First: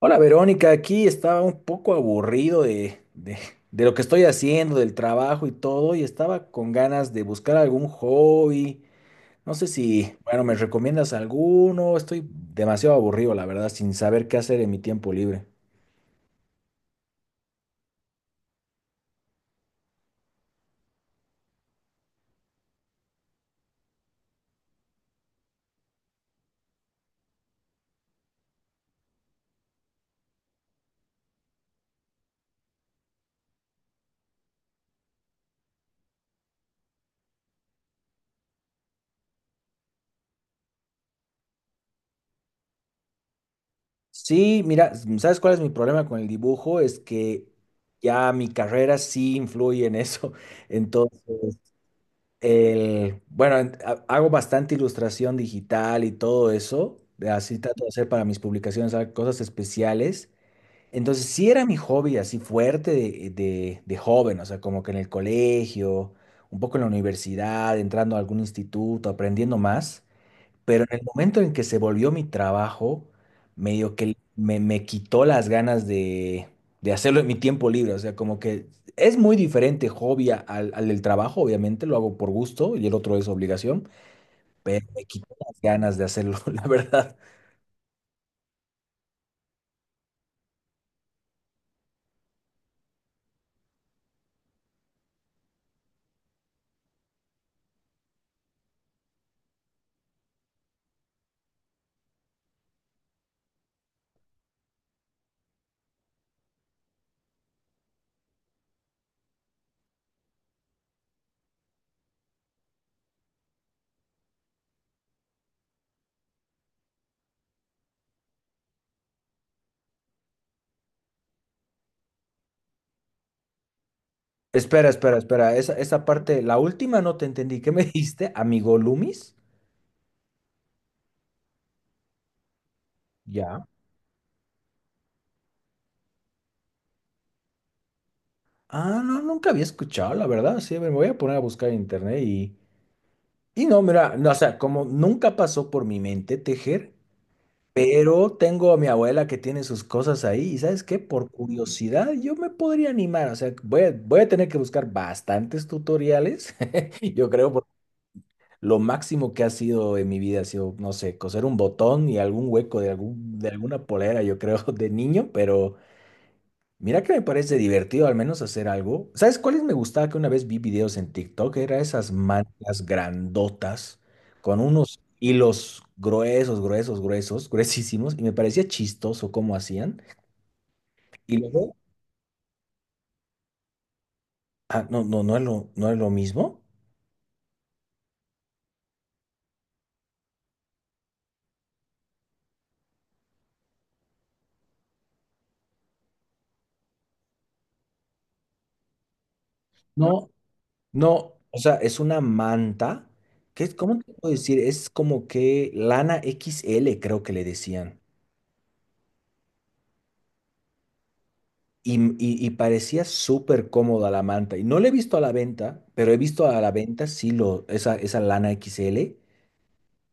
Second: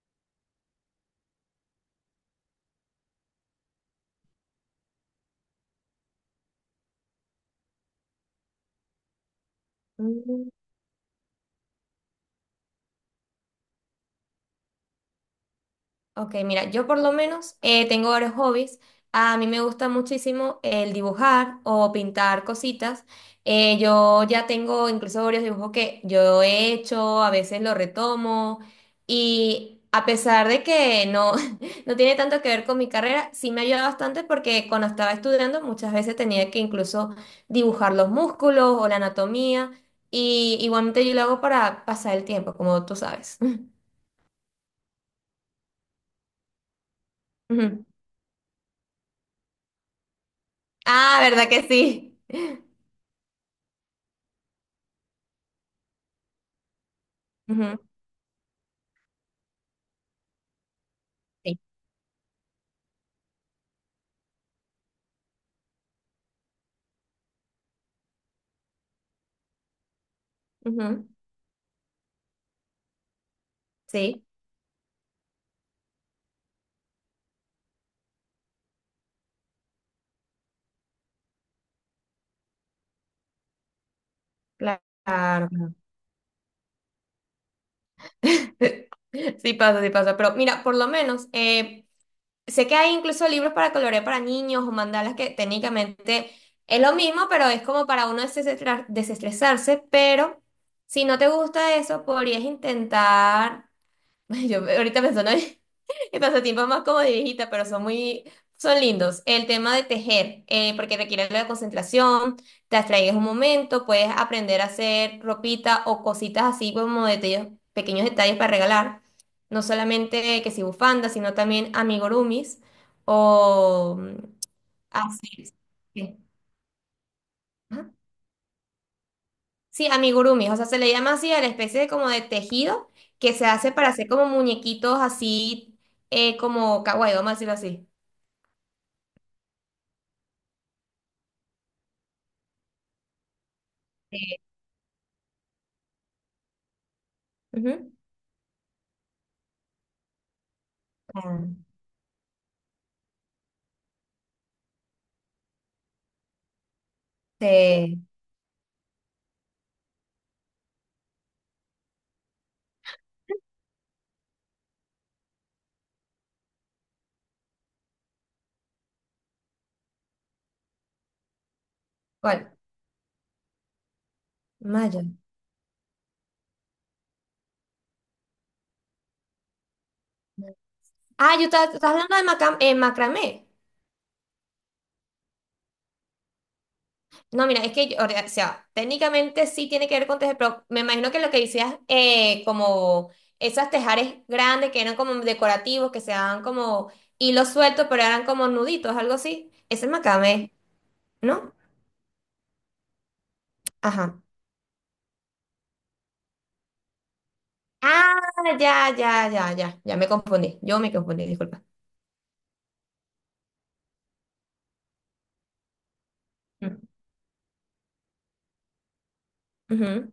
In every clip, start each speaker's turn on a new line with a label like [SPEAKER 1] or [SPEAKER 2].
[SPEAKER 1] Hola Verónica, aquí estaba un poco aburrido de lo que estoy haciendo, del trabajo y todo, y estaba con ganas de buscar algún hobby. No sé si, bueno,
[SPEAKER 2] Mm,
[SPEAKER 1] me recomiendas alguno. Estoy demasiado aburrido, la verdad, sin saber qué hacer en mi tiempo libre.
[SPEAKER 2] ok, mira, yo por lo menos tengo varios hobbies. A mí me gusta muchísimo el dibujar o pintar cositas. Yo ya tengo incluso varios dibujos que yo he hecho, a veces los retomo y a pesar de que no, no tiene tanto que ver con mi carrera, sí me ayuda bastante porque cuando estaba estudiando muchas veces tenía que incluso dibujar los músculos o la anatomía y igualmente yo lo hago para pasar el tiempo, como tú sabes.
[SPEAKER 1] Sí, mira, ¿sabes cuál es mi problema con el dibujo? Es que
[SPEAKER 2] Ujú.
[SPEAKER 1] ya mi carrera sí influye en eso.
[SPEAKER 2] Ah, ¿verdad
[SPEAKER 1] Entonces,
[SPEAKER 2] que sí?
[SPEAKER 1] El, bueno, en- ha- hago bastante ilustración digital y todo eso. Así
[SPEAKER 2] Ujú.
[SPEAKER 1] trato de hacer para mis publicaciones cosas especiales. Entonces, sí
[SPEAKER 2] Sí.
[SPEAKER 1] era mi hobby así fuerte de joven, o sea, como que en el colegio, un poco en la universidad, entrando a algún instituto, aprendiendo más. Pero en el
[SPEAKER 2] Ujú.
[SPEAKER 1] momento en que se volvió mi trabajo, medio que
[SPEAKER 2] Sí,
[SPEAKER 1] me quitó las ganas de hacerlo en mi tiempo libre. O sea, como que es muy diferente hobby al del trabajo, obviamente, lo hago por gusto y el otro es obligación, pero me quitó
[SPEAKER 2] claro.
[SPEAKER 1] las ganas de hacerlo, la verdad.
[SPEAKER 2] Sí pasa, sí pasa. Pero mira, por lo menos, sé que hay incluso libros para colorear para niños o mandalas que técnicamente es lo mismo, pero es como para uno desestresarse. Pero si no te gusta eso, podrías intentar. Yo ahorita pensando en en pasatiempos más como de viejita, pero son muy, son lindos. El tema de tejer, porque requiere algo de concentración, te abstraes un momento, puedes aprender a hacer ropita o cositas así como detalles, pequeños detalles para regalar. No solamente que si bufandas, sino también amigurumis o
[SPEAKER 1] Espera, espera,
[SPEAKER 2] así.
[SPEAKER 1] espera. Esa
[SPEAKER 2] Sí.
[SPEAKER 1] parte, la última no te entendí. ¿Qué me
[SPEAKER 2] Ajá.
[SPEAKER 1] dijiste, amigo Loomis?
[SPEAKER 2] Sí, amigurumi, o sea, se le llama así a la especie de como de tejido que se
[SPEAKER 1] Ya.
[SPEAKER 2] hace para hacer como muñequitos así, como kawaii, vamos a decirlo así.
[SPEAKER 1] Ah, no, nunca había escuchado, la verdad. Sí, me voy a poner a buscar en internet y... Y no, mira, no, o
[SPEAKER 2] Eh,
[SPEAKER 1] sea, como nunca pasó por mi mente tejer.
[SPEAKER 2] ujú.
[SPEAKER 1] Pero tengo a mi abuela que tiene sus cosas ahí y ¿sabes qué? Por
[SPEAKER 2] Ah,
[SPEAKER 1] curiosidad yo me podría animar, o sea, voy a tener que buscar bastantes tutoriales, yo creo, porque
[SPEAKER 2] eh,
[SPEAKER 1] lo máximo que ha sido en mi vida ha sido, no sé, coser un botón y algún hueco de alguna polera, yo creo, de niño, pero mira que me parece divertido al menos hacer algo. ¿Sabes cuáles me gustaba que una vez vi videos en TikTok? Era esas
[SPEAKER 2] ¿cuál?
[SPEAKER 1] mantas grandotas con unos
[SPEAKER 2] Maya.
[SPEAKER 1] hilos gruesos, gruesos, gruesos, gruesísimos y me parecía chistoso cómo hacían. Y
[SPEAKER 2] Ah, yo estaba,
[SPEAKER 1] luego,
[SPEAKER 2] estás hablando de macramé.
[SPEAKER 1] ah, no, no, no es lo mismo.
[SPEAKER 2] No, mira, es que, o sea, técnicamente sí tiene que ver con tejer, pero me imagino que lo que decías, como esas tejares grandes que eran como decorativos, que se daban como hilos sueltos, pero eran como nuditos, algo así. Ese es
[SPEAKER 1] No,
[SPEAKER 2] macramé,
[SPEAKER 1] no,
[SPEAKER 2] ¿no?
[SPEAKER 1] o sea, es una manta que es, ¿cómo te
[SPEAKER 2] Ajá.
[SPEAKER 1] puedo decir? Es como que lana XL creo que le decían.
[SPEAKER 2] Ah, ya, ya, ya, ya, ya me confundí, yo me confundí, disculpa.
[SPEAKER 1] Y parecía súper cómoda la manta. Y no la he visto a la venta, pero he visto a la
[SPEAKER 2] Mm.
[SPEAKER 1] venta esa lana XL.
[SPEAKER 2] Ujú.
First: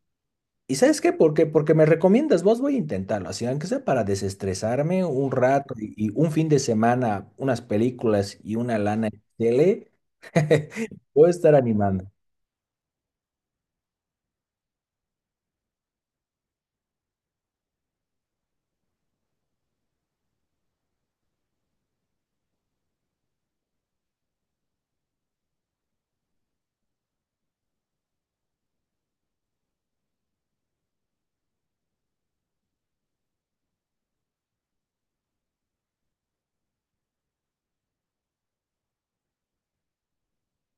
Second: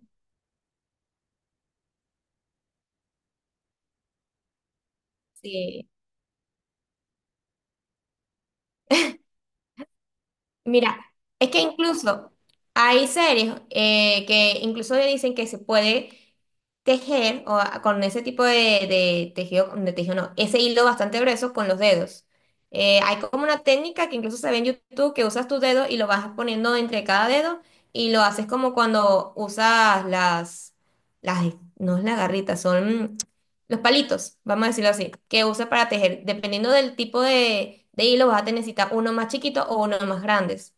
[SPEAKER 1] ¿Y sabes qué? Porque me recomiendas, vos voy a intentarlo, así aunque sea para desestresarme un rato
[SPEAKER 2] Sí,
[SPEAKER 1] y un fin de semana, unas películas y una lana XL,
[SPEAKER 2] mira,
[SPEAKER 1] voy a
[SPEAKER 2] es
[SPEAKER 1] estar
[SPEAKER 2] que
[SPEAKER 1] animando.
[SPEAKER 2] incluso hay series que incluso dicen que se puede tejer o con ese tipo de tejido no, ese hilo bastante grueso con los dedos. Hay como una técnica que incluso se ve en YouTube que usas tus dedos y lo vas poniendo entre cada dedo y lo haces como cuando usas las, no es la garrita, son... los palitos, vamos a decirlo así, que usa para tejer. Dependiendo del tipo de hilo, vas a necesitar uno más chiquito o uno más grandes.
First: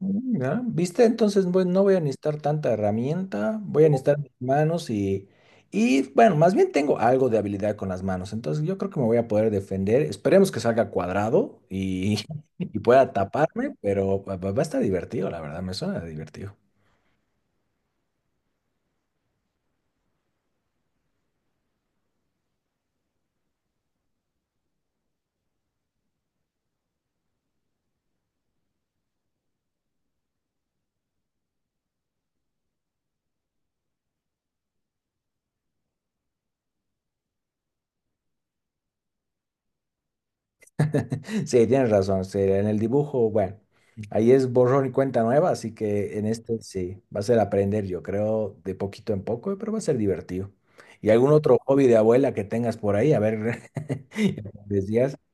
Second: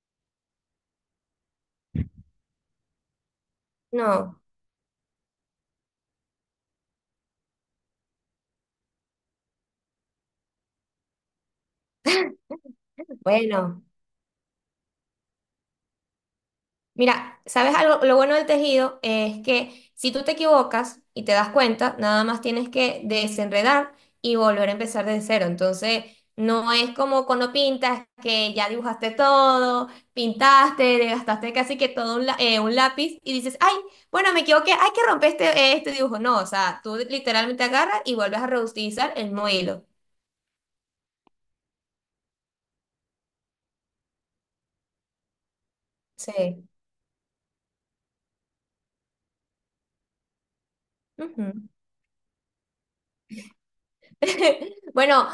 [SPEAKER 1] Mm, ya. ¿Viste? Entonces, bueno, no voy a necesitar tanta herramienta, voy a necesitar mis
[SPEAKER 2] No,
[SPEAKER 1] manos bueno, más bien tengo algo de habilidad con las manos, entonces yo creo que me voy a poder defender. Esperemos que salga cuadrado y, y pueda taparme,
[SPEAKER 2] bueno.
[SPEAKER 1] pero va a estar divertido, la verdad, me suena divertido.
[SPEAKER 2] Mira, ¿sabes algo? Lo bueno del tejido es que si tú te equivocas y te das cuenta, nada más tienes que desenredar y volver a empezar desde cero. Entonces, no es como cuando pintas que ya dibujaste todo, pintaste, gastaste casi que todo un, un lápiz y dices, ay, bueno, me equivoqué, hay que romper este, este dibujo. No, o sea, tú literalmente agarras y vuelves a reutilizar el mismo hilo.
[SPEAKER 1] Sí, tienes razón. Sí, en el dibujo, bueno, ahí es borrón y cuenta nueva, así que en este
[SPEAKER 2] Sí.
[SPEAKER 1] sí, va a ser aprender, yo creo, de poquito en poco, pero va a ser divertido. ¿Y algún
[SPEAKER 2] Ujú.
[SPEAKER 1] otro hobby de abuela que tengas por ahí? A ver, decías.
[SPEAKER 2] Bueno,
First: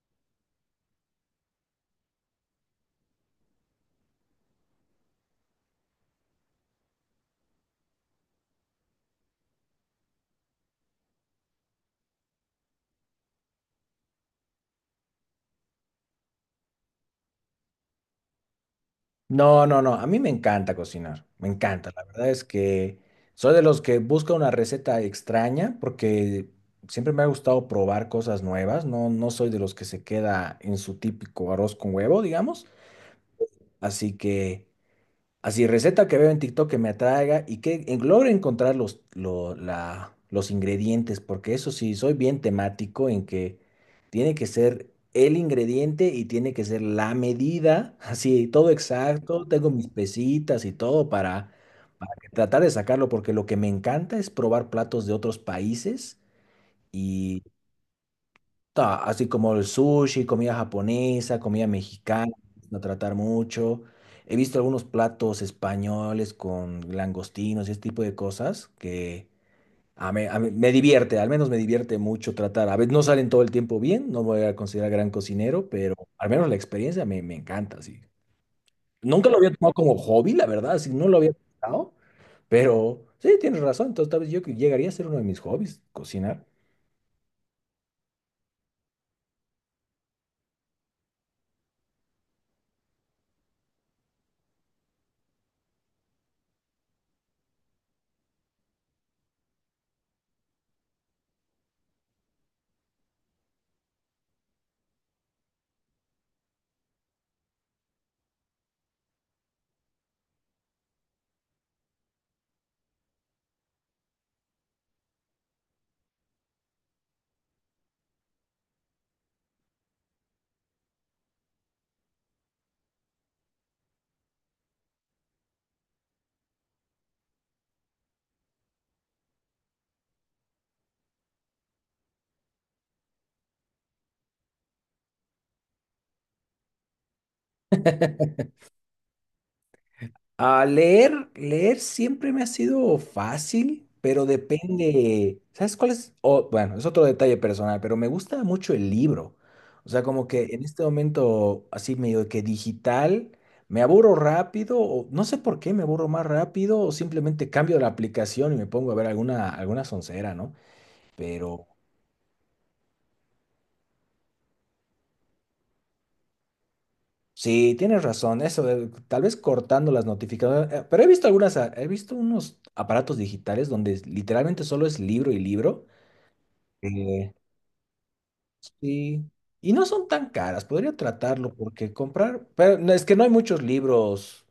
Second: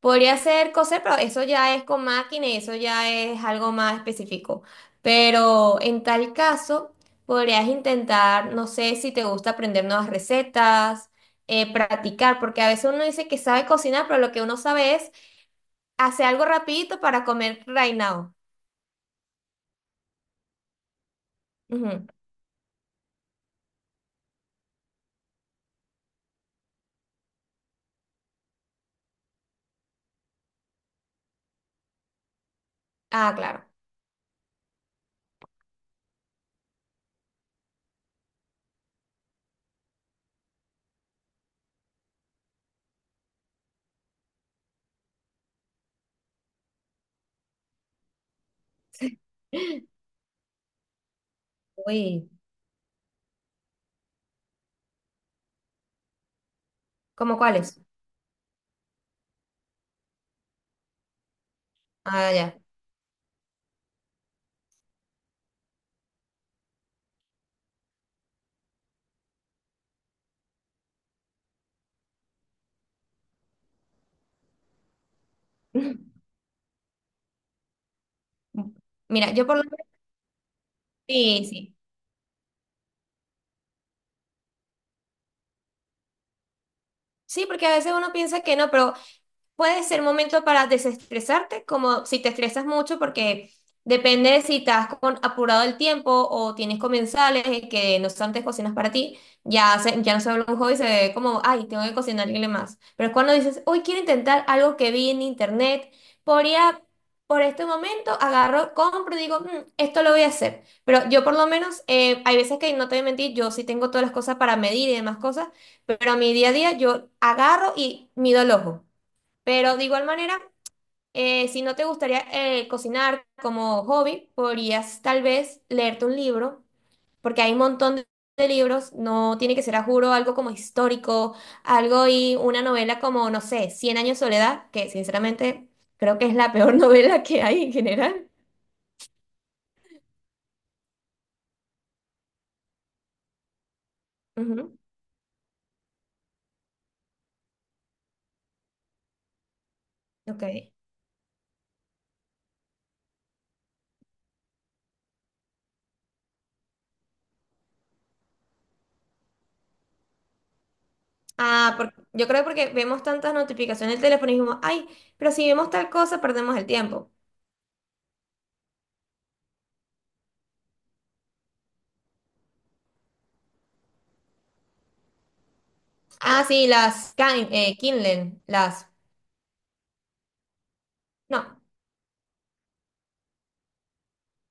[SPEAKER 2] podría ser coser, pero eso ya es con máquina y eso ya es algo más específico. Pero en tal caso, podrías intentar, no sé si te gusta aprender nuevas recetas, practicar, porque a veces uno dice que sabe cocinar, pero lo que uno sabe es hacer algo rapidito para comer right now.
[SPEAKER 1] No, no, no, a mí me encanta cocinar, me encanta. La
[SPEAKER 2] Ujú.
[SPEAKER 1] verdad es que soy de los que busca una receta extraña porque siempre me ha gustado probar cosas nuevas, no, no soy de los que se queda en su típico arroz con huevo, digamos.
[SPEAKER 2] Ah, claro.
[SPEAKER 1] Así que... Así, receta que veo en TikTok que me atraiga y que logre encontrar los ingredientes, porque eso sí, soy bien temático en que tiene que ser el ingrediente y tiene que ser la medida, así, todo exacto, tengo mis pesitas y todo para que
[SPEAKER 2] Uy,
[SPEAKER 1] tratar de sacarlo, porque lo que me encanta es probar platos de otros países
[SPEAKER 2] ¿cómo
[SPEAKER 1] y
[SPEAKER 2] cuáles?
[SPEAKER 1] ta, así como el sushi, comida japonesa, comida mexicana,
[SPEAKER 2] Ah, ya.
[SPEAKER 1] no tratar mucho. He visto algunos platos españoles con langostinos y ese tipo de cosas que a mí me divierte, al menos me divierte mucho tratar. A veces no salen todo el tiempo bien, no voy a considerar gran cocinero, pero al menos la experiencia me encanta, sí. Nunca
[SPEAKER 2] Mira,
[SPEAKER 1] lo
[SPEAKER 2] yo
[SPEAKER 1] había
[SPEAKER 2] por lo
[SPEAKER 1] tomado
[SPEAKER 2] menos
[SPEAKER 1] como hobby, la verdad, así no lo había
[SPEAKER 2] sí, sí.
[SPEAKER 1] pensado, pero sí, tienes razón. Entonces, tal vez yo que llegaría a ser uno de mis hobbies, cocinar.
[SPEAKER 2] Sí, porque a veces uno piensa que no, pero puede ser momento para desestresarte, como si te estresas mucho, porque depende de si estás con apurado el tiempo o tienes comensales que no son antes cocinas para ti, ya, ya no se vuelve un hobby, se ve como, ay, tengo que cocinarle más. Pero es cuando dices, hoy quiero intentar algo que vi en internet, podría, por este momento, agarro, compro y digo, "Mm, esto lo voy a hacer. Pero yo por lo menos, hay veces que no te voy a mentir, yo sí tengo todas las cosas para medir y demás cosas, pero a mi día a día yo agarro y mido el ojo. Pero de igual manera, si no te gustaría cocinar como hobby, podrías tal vez leerte un libro, porque hay un montón de libros, no tiene que ser a juro algo como histórico, algo y una novela como, no sé, Cien años de soledad, que sinceramente creo que es la peor novela que hay en general.
[SPEAKER 1] A leer, leer siempre me ha sido fácil, pero
[SPEAKER 2] Ujú.
[SPEAKER 1] depende. ¿Sabes cuál es? Oh, bueno, es otro detalle personal, pero me gusta mucho el libro. O sea, como que en
[SPEAKER 2] Ok.
[SPEAKER 1] este momento, así medio que digital, me aburro rápido, o no sé por qué me aburro más rápido, o simplemente cambio la aplicación y me pongo a ver alguna soncera, ¿no? Pero
[SPEAKER 2] Ah, yo creo porque vemos tantas notificaciones del teléfono y dijimos, ay, pero si vemos tal cosa, perdemos el tiempo.
[SPEAKER 1] sí, tienes razón, eso, tal vez cortando las notificaciones. Pero he visto algunas, ah, he visto unos aparatos digitales donde literalmente solo es libro y libro.
[SPEAKER 2] Ah, sí, las
[SPEAKER 1] Eh,
[SPEAKER 2] Kindle, las...
[SPEAKER 1] sí. Y no son tan caras, podría tratarlo
[SPEAKER 2] No.
[SPEAKER 1] porque comprar, pero no, es que no hay muchos libros,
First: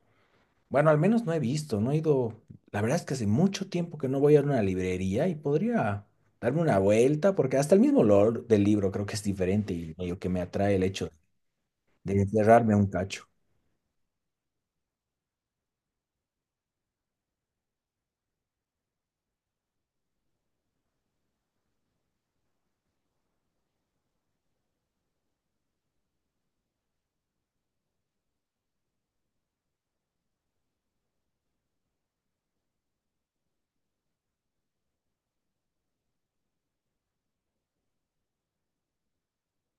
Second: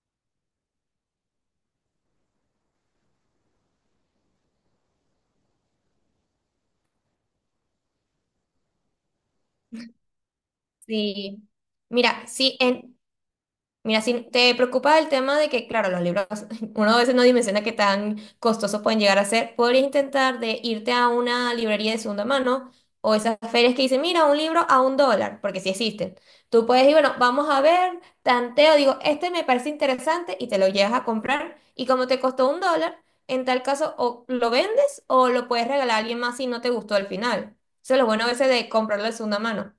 [SPEAKER 1] bueno, al menos no he visto, no he ido, la verdad es que hace mucho tiempo que no voy a una librería y podría darme una vuelta porque hasta el mismo olor del libro creo que es diferente y medio que me atrae el hecho
[SPEAKER 2] Sí,
[SPEAKER 1] de
[SPEAKER 2] mira, sí,
[SPEAKER 1] encerrarme un
[SPEAKER 2] en,
[SPEAKER 1] cacho.
[SPEAKER 2] mira, si te preocupa el tema de que, claro, los libros, uno a veces no dimensiona qué tan costosos pueden llegar a ser, podrías intentar de irte a una librería de segunda mano o esas ferias que dicen, mira, un libro a un dólar, porque sí existen. Tú puedes ir, bueno, vamos a ver, tanteo, digo, este me parece interesante y te lo llevas a comprar y como te costó un dólar, en tal caso o lo vendes o lo puedes regalar a alguien más si no te gustó al final. Eso es lo bueno a veces de comprarlo de segunda mano.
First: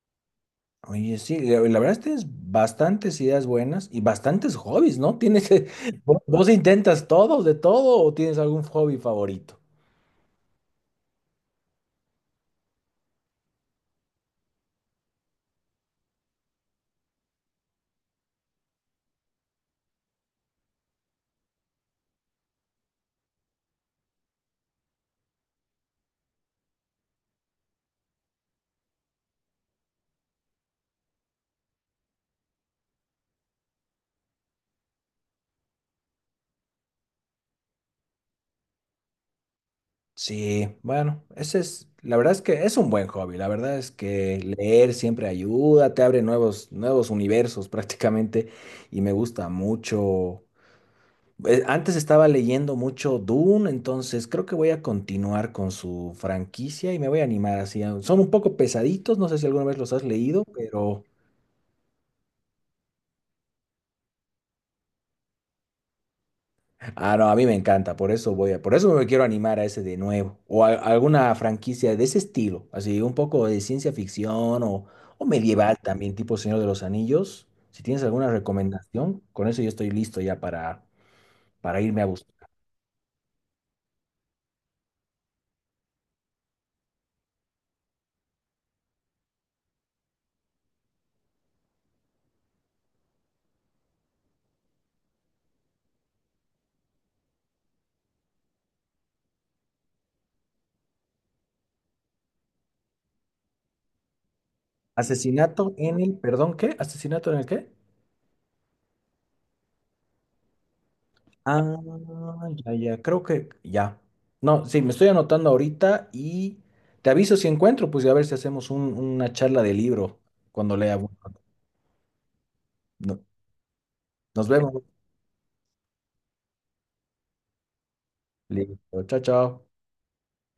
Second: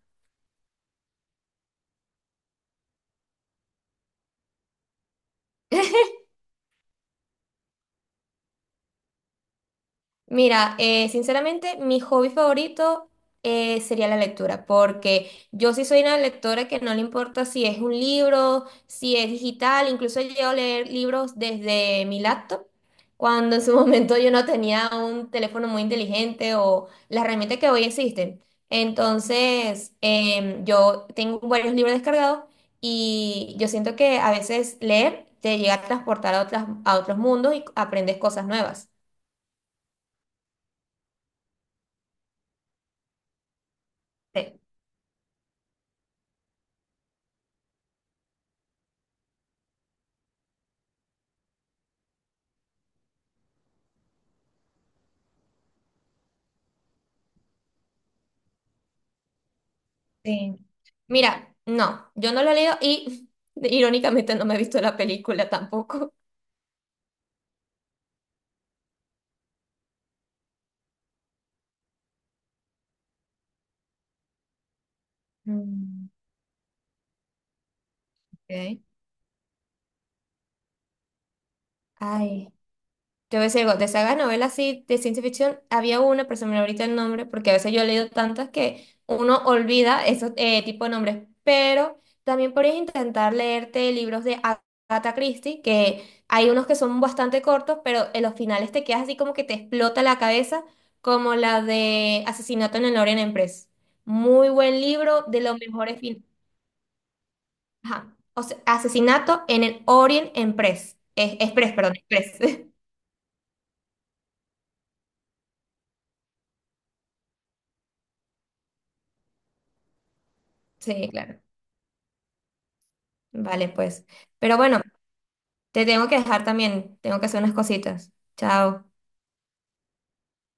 [SPEAKER 1] Oye, sí, la verdad es que tienes bastantes ideas buenas y bastantes hobbies, ¿no? Tienes, ¿vos intentas todo, de todo o tienes algún hobby favorito?
[SPEAKER 2] Mira, sinceramente, mi hobby favorito sería la lectura, porque yo sí soy una lectora que no le importa si es un libro, si es digital, incluso yo llego a leer libros desde mi laptop, cuando en su momento yo no tenía un teléfono muy inteligente o las herramientas que hoy existen. Entonces, yo tengo varios libros descargados y yo siento que a veces leer te llega a transportar a otras, a otros mundos y aprendes cosas nuevas.
[SPEAKER 1] Sí, bueno, ese es, la verdad es que es un buen hobby, la verdad es que
[SPEAKER 2] Sí.
[SPEAKER 1] leer siempre ayuda, te abre nuevos universos prácticamente y me gusta mucho. Antes estaba leyendo mucho Dune, entonces creo que voy a continuar con su franquicia y me voy a animar así. Son un poco pesaditos, no sé si alguna vez los has leído,
[SPEAKER 2] Sí.
[SPEAKER 1] pero
[SPEAKER 2] Mira, no, yo no lo he leído y irónicamente no me he visto la película tampoco.
[SPEAKER 1] ah, no, a mí me encanta, por eso por eso me quiero animar a ese de nuevo, o alguna franquicia de ese estilo, así un poco de ciencia ficción o medieval
[SPEAKER 2] Mm.
[SPEAKER 1] también, tipo Señor de los Anillos. Si tienes alguna
[SPEAKER 2] Okay.
[SPEAKER 1] recomendación, con eso yo estoy listo ya para irme a buscar.
[SPEAKER 2] Ay, te voy a algo, de esas novelas así de ciencia ficción, había una, pero se me olvidó ahorita el nombre, porque a veces yo he leído tantas que uno olvida esos tipos de nombres, pero también podrías intentar leerte libros de Agatha Christie, que hay unos que son bastante cortos, pero en los finales te quedas así como que te explota la cabeza, como la de Asesinato en el Orient Express. Muy buen libro, de los
[SPEAKER 1] Asesinato en
[SPEAKER 2] mejores
[SPEAKER 1] el, perdón, ¿qué? ¿Asesinato en el qué?
[SPEAKER 2] Ajá. O sea, Asesinato en el Orient Express. Express, perdón,
[SPEAKER 1] Ah,
[SPEAKER 2] Express.
[SPEAKER 1] ya, ya, creo que ya. No, sí, me estoy anotando ahorita y te aviso si encuentro, pues y a ver si hacemos una charla de libro cuando lea.
[SPEAKER 2] Sí,
[SPEAKER 1] Uno.
[SPEAKER 2] claro.
[SPEAKER 1] No-
[SPEAKER 2] Vale, pues.
[SPEAKER 1] nos
[SPEAKER 2] Pero bueno,
[SPEAKER 1] vemos.
[SPEAKER 2] te tengo que dejar también. Tengo que hacer unas cositas. Chao.
[SPEAKER 1] Listo. Chao, chao.